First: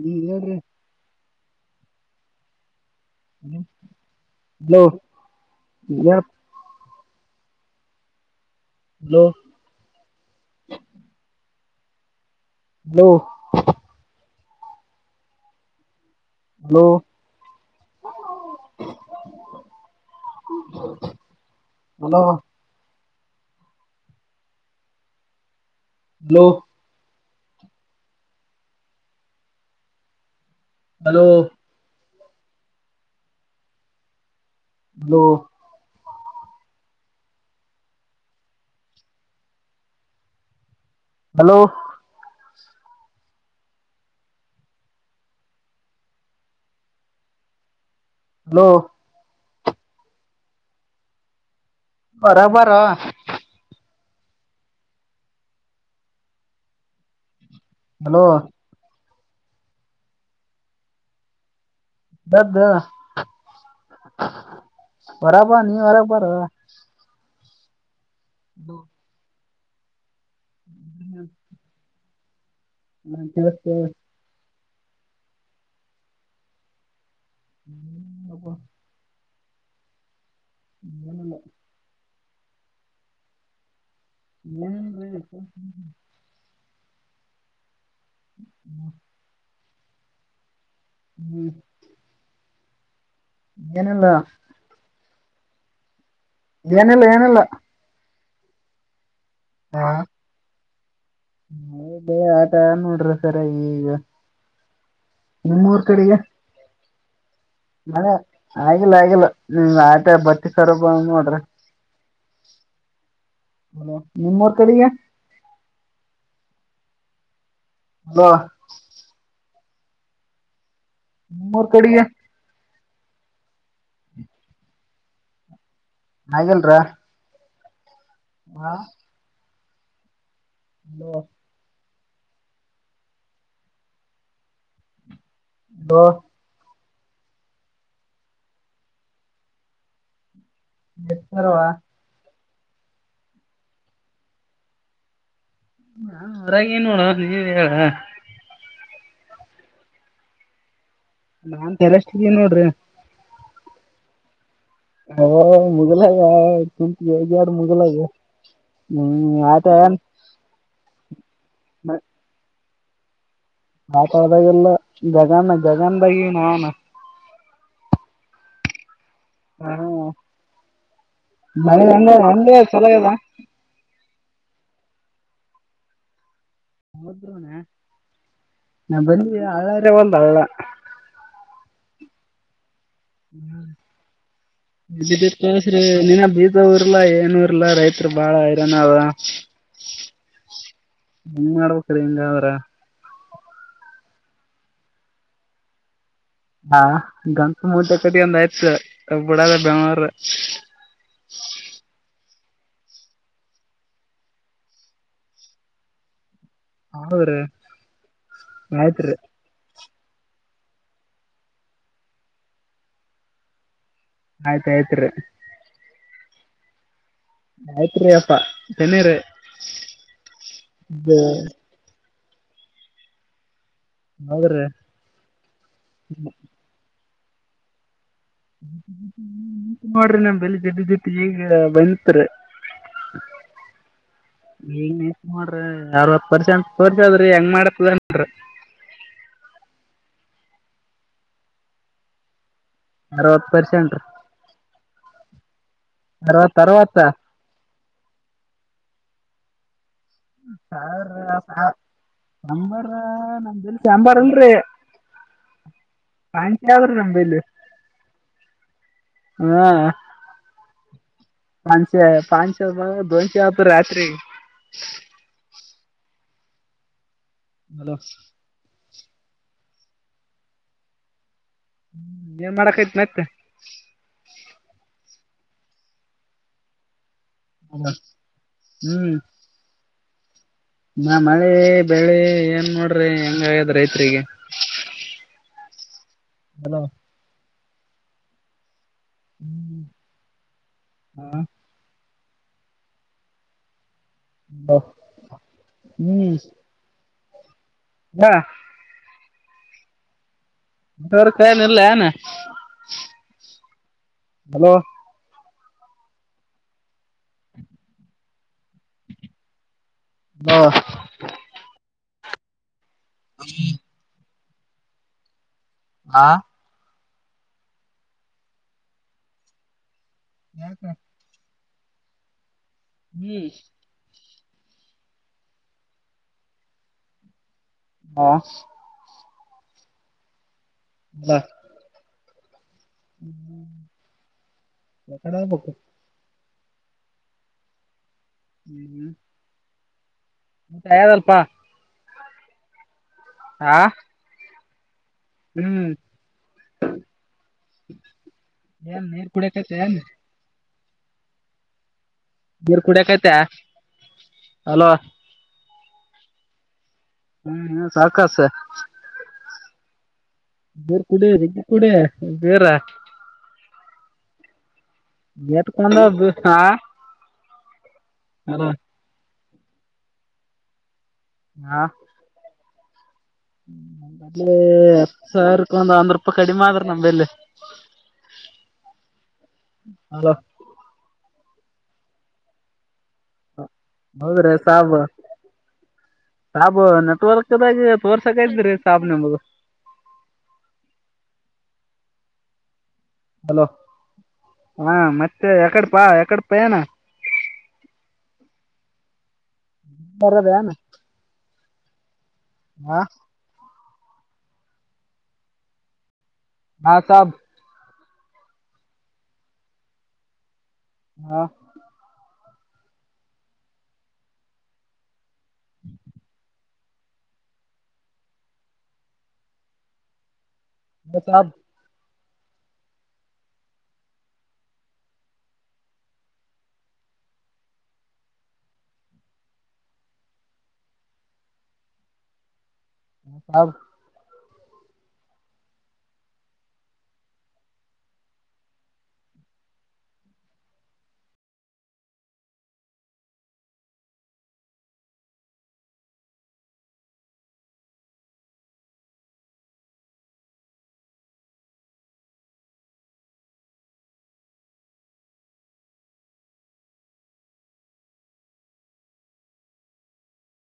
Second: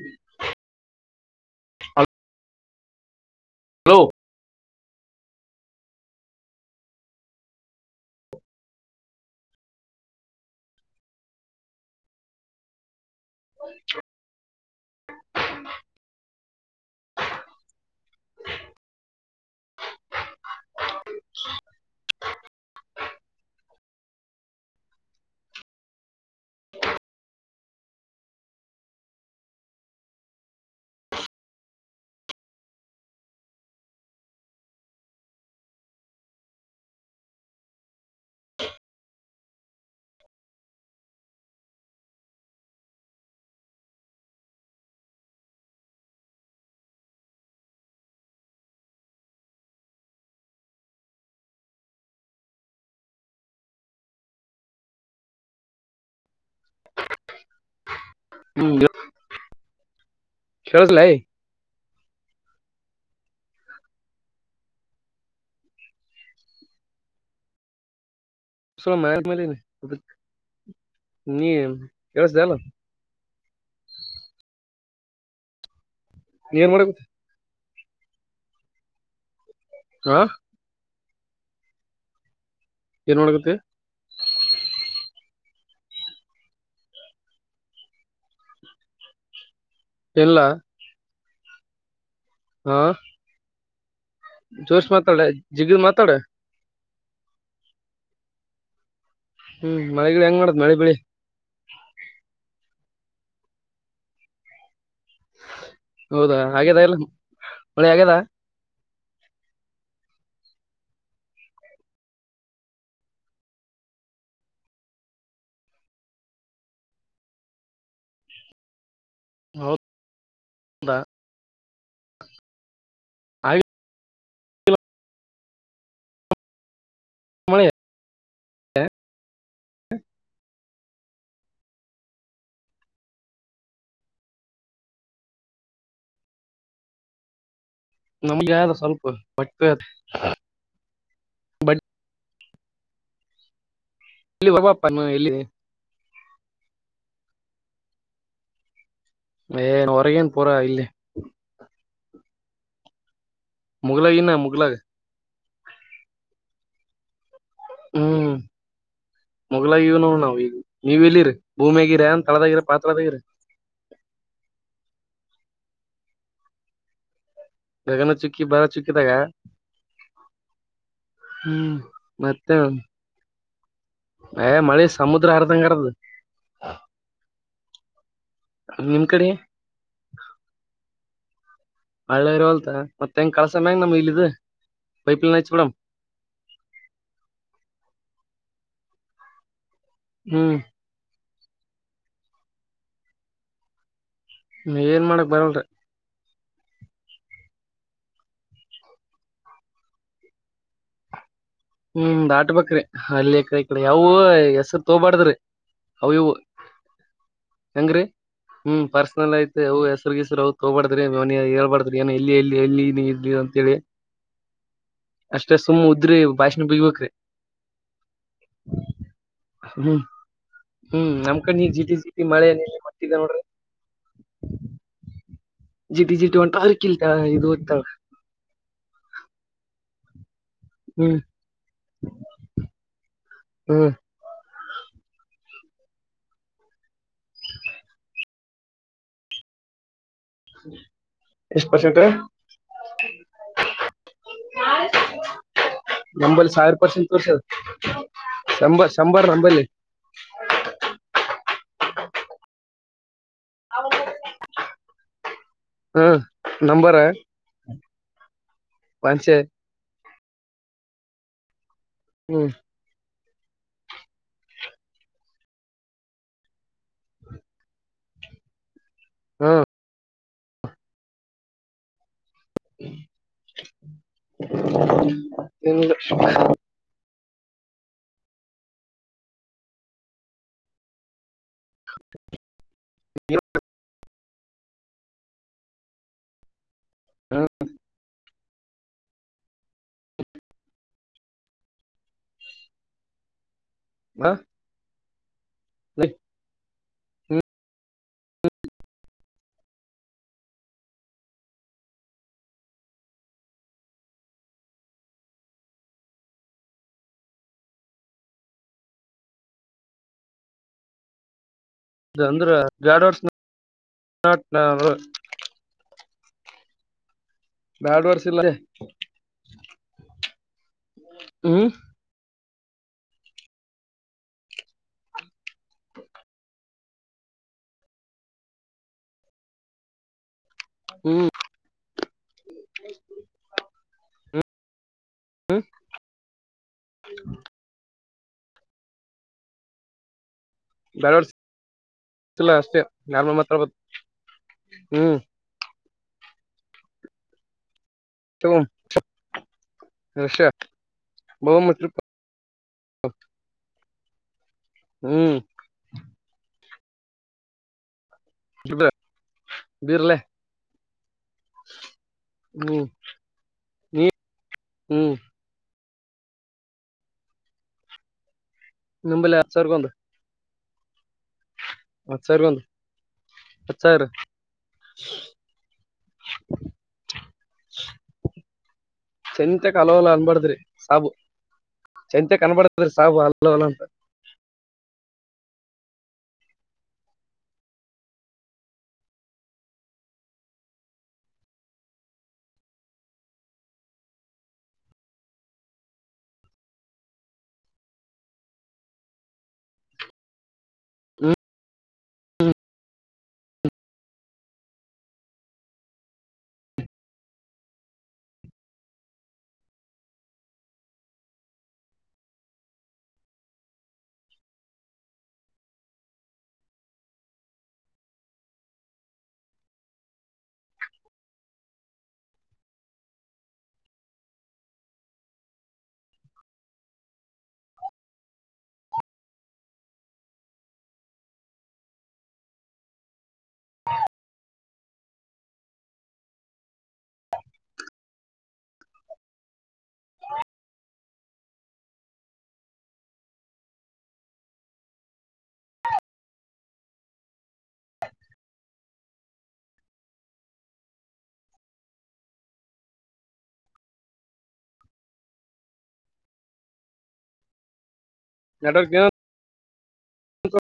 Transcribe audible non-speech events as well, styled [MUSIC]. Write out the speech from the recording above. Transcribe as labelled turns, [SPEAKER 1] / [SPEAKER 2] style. [SPEAKER 1] ನೀ ಹೇಳ್ರಿ.
[SPEAKER 2] ಹ
[SPEAKER 1] ನಿಮ್
[SPEAKER 2] ಹಲೋ
[SPEAKER 1] ಹಲೋ ಯೆಳ hello hello
[SPEAKER 2] [INAUDIBLE]
[SPEAKER 1] hello hello hello hello hello hello hello ಹೊರಗ್ ಬಾರೋ. ಹಲೋ
[SPEAKER 2] ಕೇಳುಸ್ಲಯ್.
[SPEAKER 1] ಬೆದ್ದ. ಹೊರಗ್ ಬಾ ನೀ ಹೊರಗ್ ಬಾರೋ.
[SPEAKER 2] [UNINTELLIGIBLE] ಸಲ ಮೇಲಮಲೀನಿ ನೀಕೆಳುಸ್ದಲ್ಲ.
[SPEAKER 1] ಹ್ಮ [UNINTELLIGIBLE]
[SPEAKER 2] ನೀ ಹೊರಗ್
[SPEAKER 1] ಹ್ಮ್ ಹಬ
[SPEAKER 2] ಹಾ
[SPEAKER 1] ಹ
[SPEAKER 2] ಏನ್ ಮಾಡಡಗತಿೆ
[SPEAKER 1] ಇ ಹ್ಮ
[SPEAKER 2] ಇಲ್ಲ
[SPEAKER 1] ಹ್ಮ್
[SPEAKER 2] ಹಾ
[SPEAKER 1] ಏನಲ್ಲ
[SPEAKER 2] ಜೋಶ್ ಮಾತಾಡ ಜಿಗಿದ್ ಮಾತಾಡ
[SPEAKER 1] ಏನೆಲ್ಲ ಏನೆಲ್ಲ
[SPEAKER 2] ಹ್ಮ್ ಮಳಿ ಹೆಂಗ ಮಾಡಡತ್ ಮಳೆ ಬಳಿ
[SPEAKER 1] ಹೇ ಆಯತ ನೋಡ್ರಿ ಸರ ಈಗ ನಿಮ್ಮೂರ್ ಕಡೆಗೆ
[SPEAKER 2] ಹೌದಾ ಹಾಗಿದೆ ಇಲ್ಲ
[SPEAKER 1] ಮಳೆ ಆಗಿಲ್ಲ ಆಗಿಲ್ಲ ಆಟ ಬ ಕರಬ ಮಾತ್ರೆ ಹ ನಿಮ್ಮೂರ್ ಕಡೆಿಗೆ ಅ
[SPEAKER 2] ಹೌ
[SPEAKER 1] ಮೂೂರು ಕಡಿಗೆ
[SPEAKER 2] ಆಯ
[SPEAKER 1] ನಗಲ್ರ
[SPEAKER 2] ಮಳ
[SPEAKER 1] ಹಾ
[SPEAKER 2] [UNINTELLIGIBLE]
[SPEAKER 1] ಇ [UNINTELLIGIBLE] ಹ [UNINTELLIGIBLE]
[SPEAKER 2] ನಮ್ಗೆ ಯ್ದ ಸ್ವಲ್ಪ ಬಟ್ಟು ಅದ [INAUDIBLE]
[SPEAKER 1] ಎತ್ತರವ
[SPEAKER 2] ಎಲ್ಲಿ ಬ ಎಲ್ಲಿ
[SPEAKER 1] ಹಾ ಹೊರಾಗ ಏನ್ ನೋಡುವ ನೀವ ಹೇಳ
[SPEAKER 2] ಏನ್ ಹೊರಗೇನ್ ಪರಾ ಇಲ್ಲಿ
[SPEAKER 1] ನಾನ್ ತರೆಷ್ಟಿದ್ದೀ ನೋಡ್ರಿ
[SPEAKER 2] ಮುಗ್ಲಾಗಿಿನ ಮುಗ್ಲಗ್
[SPEAKER 1] ಗೆಡು ಮುಗಲ್ಲ
[SPEAKER 2] ಹ್ಮ್
[SPEAKER 1] ಹ್ಮ್ ಆಯತ ಯ
[SPEAKER 2] ನೀವ್ಲ್ಲಿರರಿ ಭೂಮಿ ಆಗಿರಾ ಅಂತ ತಳದಾಗಿರ ಪಾ ತಳದಾಗಿರ
[SPEAKER 1] ಜಗ ಜಗನ್ ಭ ನಾನ
[SPEAKER 2] ಗಗನ ಚುಕ್ಕಿ ಬಾರ ಚುಕ್ಕಿ
[SPEAKER 1] ಹ್ಮ
[SPEAKER 2] ಹ್ಮ್
[SPEAKER 1] ಮಳ ಒಂದೇ
[SPEAKER 2] ಮತ್ತೆ
[SPEAKER 1] ಚಲದಾ
[SPEAKER 2] ಏ ಮಳಿ ಸಮುದ್ರ ಅರ್ದಂಗರದು
[SPEAKER 1] ಹೌದೂನ ನ
[SPEAKER 2] ನಿಮ್ ಕಡೆ
[SPEAKER 1] ಬನ್ನ ಹಳರ ಒಲ್ಲ ಅವಳ
[SPEAKER 2] ಹಳ್ಳೆ ಇರಲ್ತ ಮತ್ತೆ ಹೆಂಗ್ ಕಳಸ ಮ್ಯಂಗ್ ನಮ್ ಇಲ್ಲು
[SPEAKER 1] ಿದ್ದಿ್ರ ನಿಿನ ಬೀಜ ಊರ್ಲಾ ಏನೂರ್ಲ್ಲಾ ರೈತರು ಬಾಳ ನಾವ
[SPEAKER 2] ಹ್ಮ್
[SPEAKER 1] ಹಂಗ್ ಮಾಡ್ಬೇಕ್ರ ಹಿಂಗ ಅವ್ರ
[SPEAKER 2] ್ಮ ಏನ್ ಮಾಡಕ್ ಬರಲ್ರರಿ
[SPEAKER 1] ಹಾ ಗಂಕ ಮೂಟೆ ಕತಿಯೊಂದ ಆಯ್ತ ಬಿಡದ ಬೆಮಾರ ಹ್ಮ
[SPEAKER 2] ಹ್ಮ ದಾಟ್ ಬಕ್ರಿ ಅಲ್ಲಿ ಎಕಡೆ ಈಡೆ ಯಾವವು ಹೆಸರು ತೋಬಾಡ್ದ್ರಿ ಅ ಇವು
[SPEAKER 1] ಹೌದ್ರಿ
[SPEAKER 2] ಹೆಂಗ್ರೀ ಹ್ಮ್
[SPEAKER 1] ಆಯ್ತ್ರಿ
[SPEAKER 2] ಪರ್ಸನಲ್ ಐತಿ ಅವು ಎಲ್ಲ ವರ್ಗೇಶ್ವರ ಅವ್ ತಗಬಡ್ತಾರೆ ಅವನ ಹೇಳ್ಬಾಡ್ತಾರೆ ಏನ ಎಲ್ಲಿ ಎಲ್ಲಿ ಎಲ್ಲಿ ನೀ ಇ ಅಂತ ಹೇಳಿ
[SPEAKER 1] ಆಯ್ತ್ ಆಯ್ತ್ರಿ
[SPEAKER 2] ಅಷ್ಟೆ ಸುಮ್ಮ ಉದ್ರಿ ಭಾಷಣ ಬಿಗ್ಬೇಕ್ರೀ
[SPEAKER 1] ಆಯ್ತ್ರಿ ಅಪ್ಪಾ ನ್ನಿರ್ದ
[SPEAKER 2] ಹ್ಮ್ ಹ್ಮ್ ನಮ್ ಕಡೆ ನೀ ಜಿಟಿ ಜಿಟಿ ಮಳೆ ನೀ ಮಟ್ಟಗ ನೋಡ್ರಿ
[SPEAKER 1] ಹೌದ್ರೀ
[SPEAKER 2] ಜಿಟಿ ಜಿಟಿ ಒಟ ಹಾರ್ಕಿಲ್ಲ ದತ
[SPEAKER 1] ಮಾಡ್ರಿ ನನ್ ಬೆಲ್ ದಿಡ್ ದಿಟ್ಟ
[SPEAKER 2] ಹ್ಮ್
[SPEAKER 1] ಈಗ ಬಂಥ್ರೋ
[SPEAKER 2] ಹ್ಮ್
[SPEAKER 1] ಈಂಗ ಎ ಮಾಡ್ರಿ ಅರವತ್ ಪರ್ಷ ಅ ಪರ್ಷ ಅದ್ರಿ ಹೆಂಗ್ ಮಾಡತ್ದ ಮಾಡ್ರಿ [UNINTELLIGIBLE]
[SPEAKER 2] ಎಷ್ಟ ಪರ್ಸೆಂಟ್
[SPEAKER 1] ಅರವತ್ತು ಪರ್ಸೆಂಟ್
[SPEAKER 2] ನಂಬಲ್ಲಿ
[SPEAKER 1] ಅರವತ್
[SPEAKER 2] ಸಾವಿರ
[SPEAKER 1] ಅರವತ್ತ
[SPEAKER 2] ಪರ್ಸೆಂಟ್ ತೋರ್ಸರ್ ಶಂಬರ್ ನಂಬಲ್ಲಿ
[SPEAKER 1] ಸಾರ್ ಸ ನಂಬರ ಅಲ್ ಸಾಂಬಾರ್ ಅಲ್ರಿ
[SPEAKER 2] ಹಾ
[SPEAKER 1] ಆಯಕ
[SPEAKER 2] ನಂಬರ
[SPEAKER 1] ಯ್ರಿರಿ ಅಂಬೇಲ್
[SPEAKER 2] ಪಂಚೆ
[SPEAKER 1] ಹಾ ಪನ್ಸೆ
[SPEAKER 2] ಹ್ಮ್
[SPEAKER 1] ಪಚೆ ದೊನ್ಶೆ ಅತು ರತ್ರಿ [UNINTELLIGIBLE]
[SPEAKER 2] ಹ್ಮ
[SPEAKER 1] ಹ್ಮ್ ಏನ್ ಮಾಡಕ್ ಆಯಿತೇ ಮತ್ತೆ
[SPEAKER 2] ಏನಿಲ್ಲ [UNINTELLIGIBLE]
[SPEAKER 1] ಹ ಹ್ಮ್ ನ ಮಳೆ ಬೆಳೆ ಏನ್ ನೋಡ್ರಿ ಹೆಂಗ ಆಗ್ಯದ ರೈತ್ರಿಗೆ ಹಲೋ [UNINTELLIGIBLE] ಹ್ಮ್ ಹಾ ಹ ಹ್ಮ್ ಹೇಳ ವರ್ ಕಾಯನ ಇಲ್ಲ ಏನ ಹಲೋ ಹಾ
[SPEAKER 2] ಇಲ್ಲ ಅಂದ್ರ [UNINTELLIGIBLE]
[SPEAKER 1] ಹಾ
[SPEAKER 2] ಬ್ಯಾಡ್ ವರ್ಸ ಇಲಾರಿ
[SPEAKER 1] [UNINTELLIGIBLE]
[SPEAKER 2] ಹ್ಮ್
[SPEAKER 1] ಹ್ಮ್ ಹೇ
[SPEAKER 2] ಹ್ಮ್
[SPEAKER 1] ಬಾ ಮಕಣ ಬಕ್ಕು
[SPEAKER 2] ಹ
[SPEAKER 1] ಹ್ಮ ನನ್
[SPEAKER 2] ಬ್ಯಾಡ್ ವರ್ಡ್ಸ್
[SPEAKER 1] ಹೇಳಲಪಾ
[SPEAKER 2] ಇಲ್ಲ ಅಷ್ಟೇ ನಾರ್ಮಲ್ ಮಾತಾಡು ಬೇಕು ಹ್ಮ್
[SPEAKER 1] ಹ್ಮ್
[SPEAKER 2] ತಗೋ
[SPEAKER 1] ಯಾರ ನೀರು ಕುಡಿಕತ ಯಾನ್
[SPEAKER 2] ರಷ್ಯಾ [UNINTELLIGIBLE]
[SPEAKER 1] ನೀರ್ ಕುಡಿಯಕೈತೆ ಹಲೋ
[SPEAKER 2] ಹ್ಮ್
[SPEAKER 1] ಹ್ಮ್ ಹ ಸಕ
[SPEAKER 2] ಬೀರ್ಲೆ
[SPEAKER 1] ಕುೂಡ ಕಡ ಬೇರ
[SPEAKER 2] ಹ್ಮ್ ನೀ
[SPEAKER 1] [UNINTELLIGIBLE]
[SPEAKER 2] ಹ್ಮ್
[SPEAKER 1] ಚ ಹಾ
[SPEAKER 2] ನಿಂಬಲ್ಲ ಅಚ್ಚರ್ಕೊ ಅಂದು ಮತ್ ಸರಿ ಬಂದು
[SPEAKER 1] ಹತ್ತು ಸಾವಿರಕ್ಕೆ ಒಂದ್ ಒಂದ್ ರೂಪಾಯಿ ಕಡಿಮೆ ಆದ್ರ ನಮಲ್ಲಿ ಹ್ಮ
[SPEAKER 2] ಚಂತೆಕ್ ಹಲಲ ಅನ್ಬಾರ್ದ್ರಿ ಸಾಬು ಚಂತೆಕ್ ಅನ್ಬಡ್ದ್ರಿ
[SPEAKER 1] ಹ ಹೌದ್ರೆ ಸಾವು ಸಾಬ ನೆಟ್ವರ್ಕ್ದಾಗಿ ತೋರ್ಸಕೈತ್ರಿ ಸಾಬ ನಮಗ ಹ ಹಲೋ ಹಾ ಮತ್ತೆ ಯಕಡ್ ಪ ಯಕಡ ಪಯನ ದ ಬನು [UNINTELLIGIBLE]
[SPEAKER 2] ಹ್ಮ್
[SPEAKER 1] ಆ ಭಾ ಸಾಬ್ ಹ್ಮ ಹ್ಮ ಮಸಬ್ [UNINTELLIGIBLE] ಹ ಸಬ್
[SPEAKER 2] ನಟವ [UNINTELLIGIBLE] ಹೌದ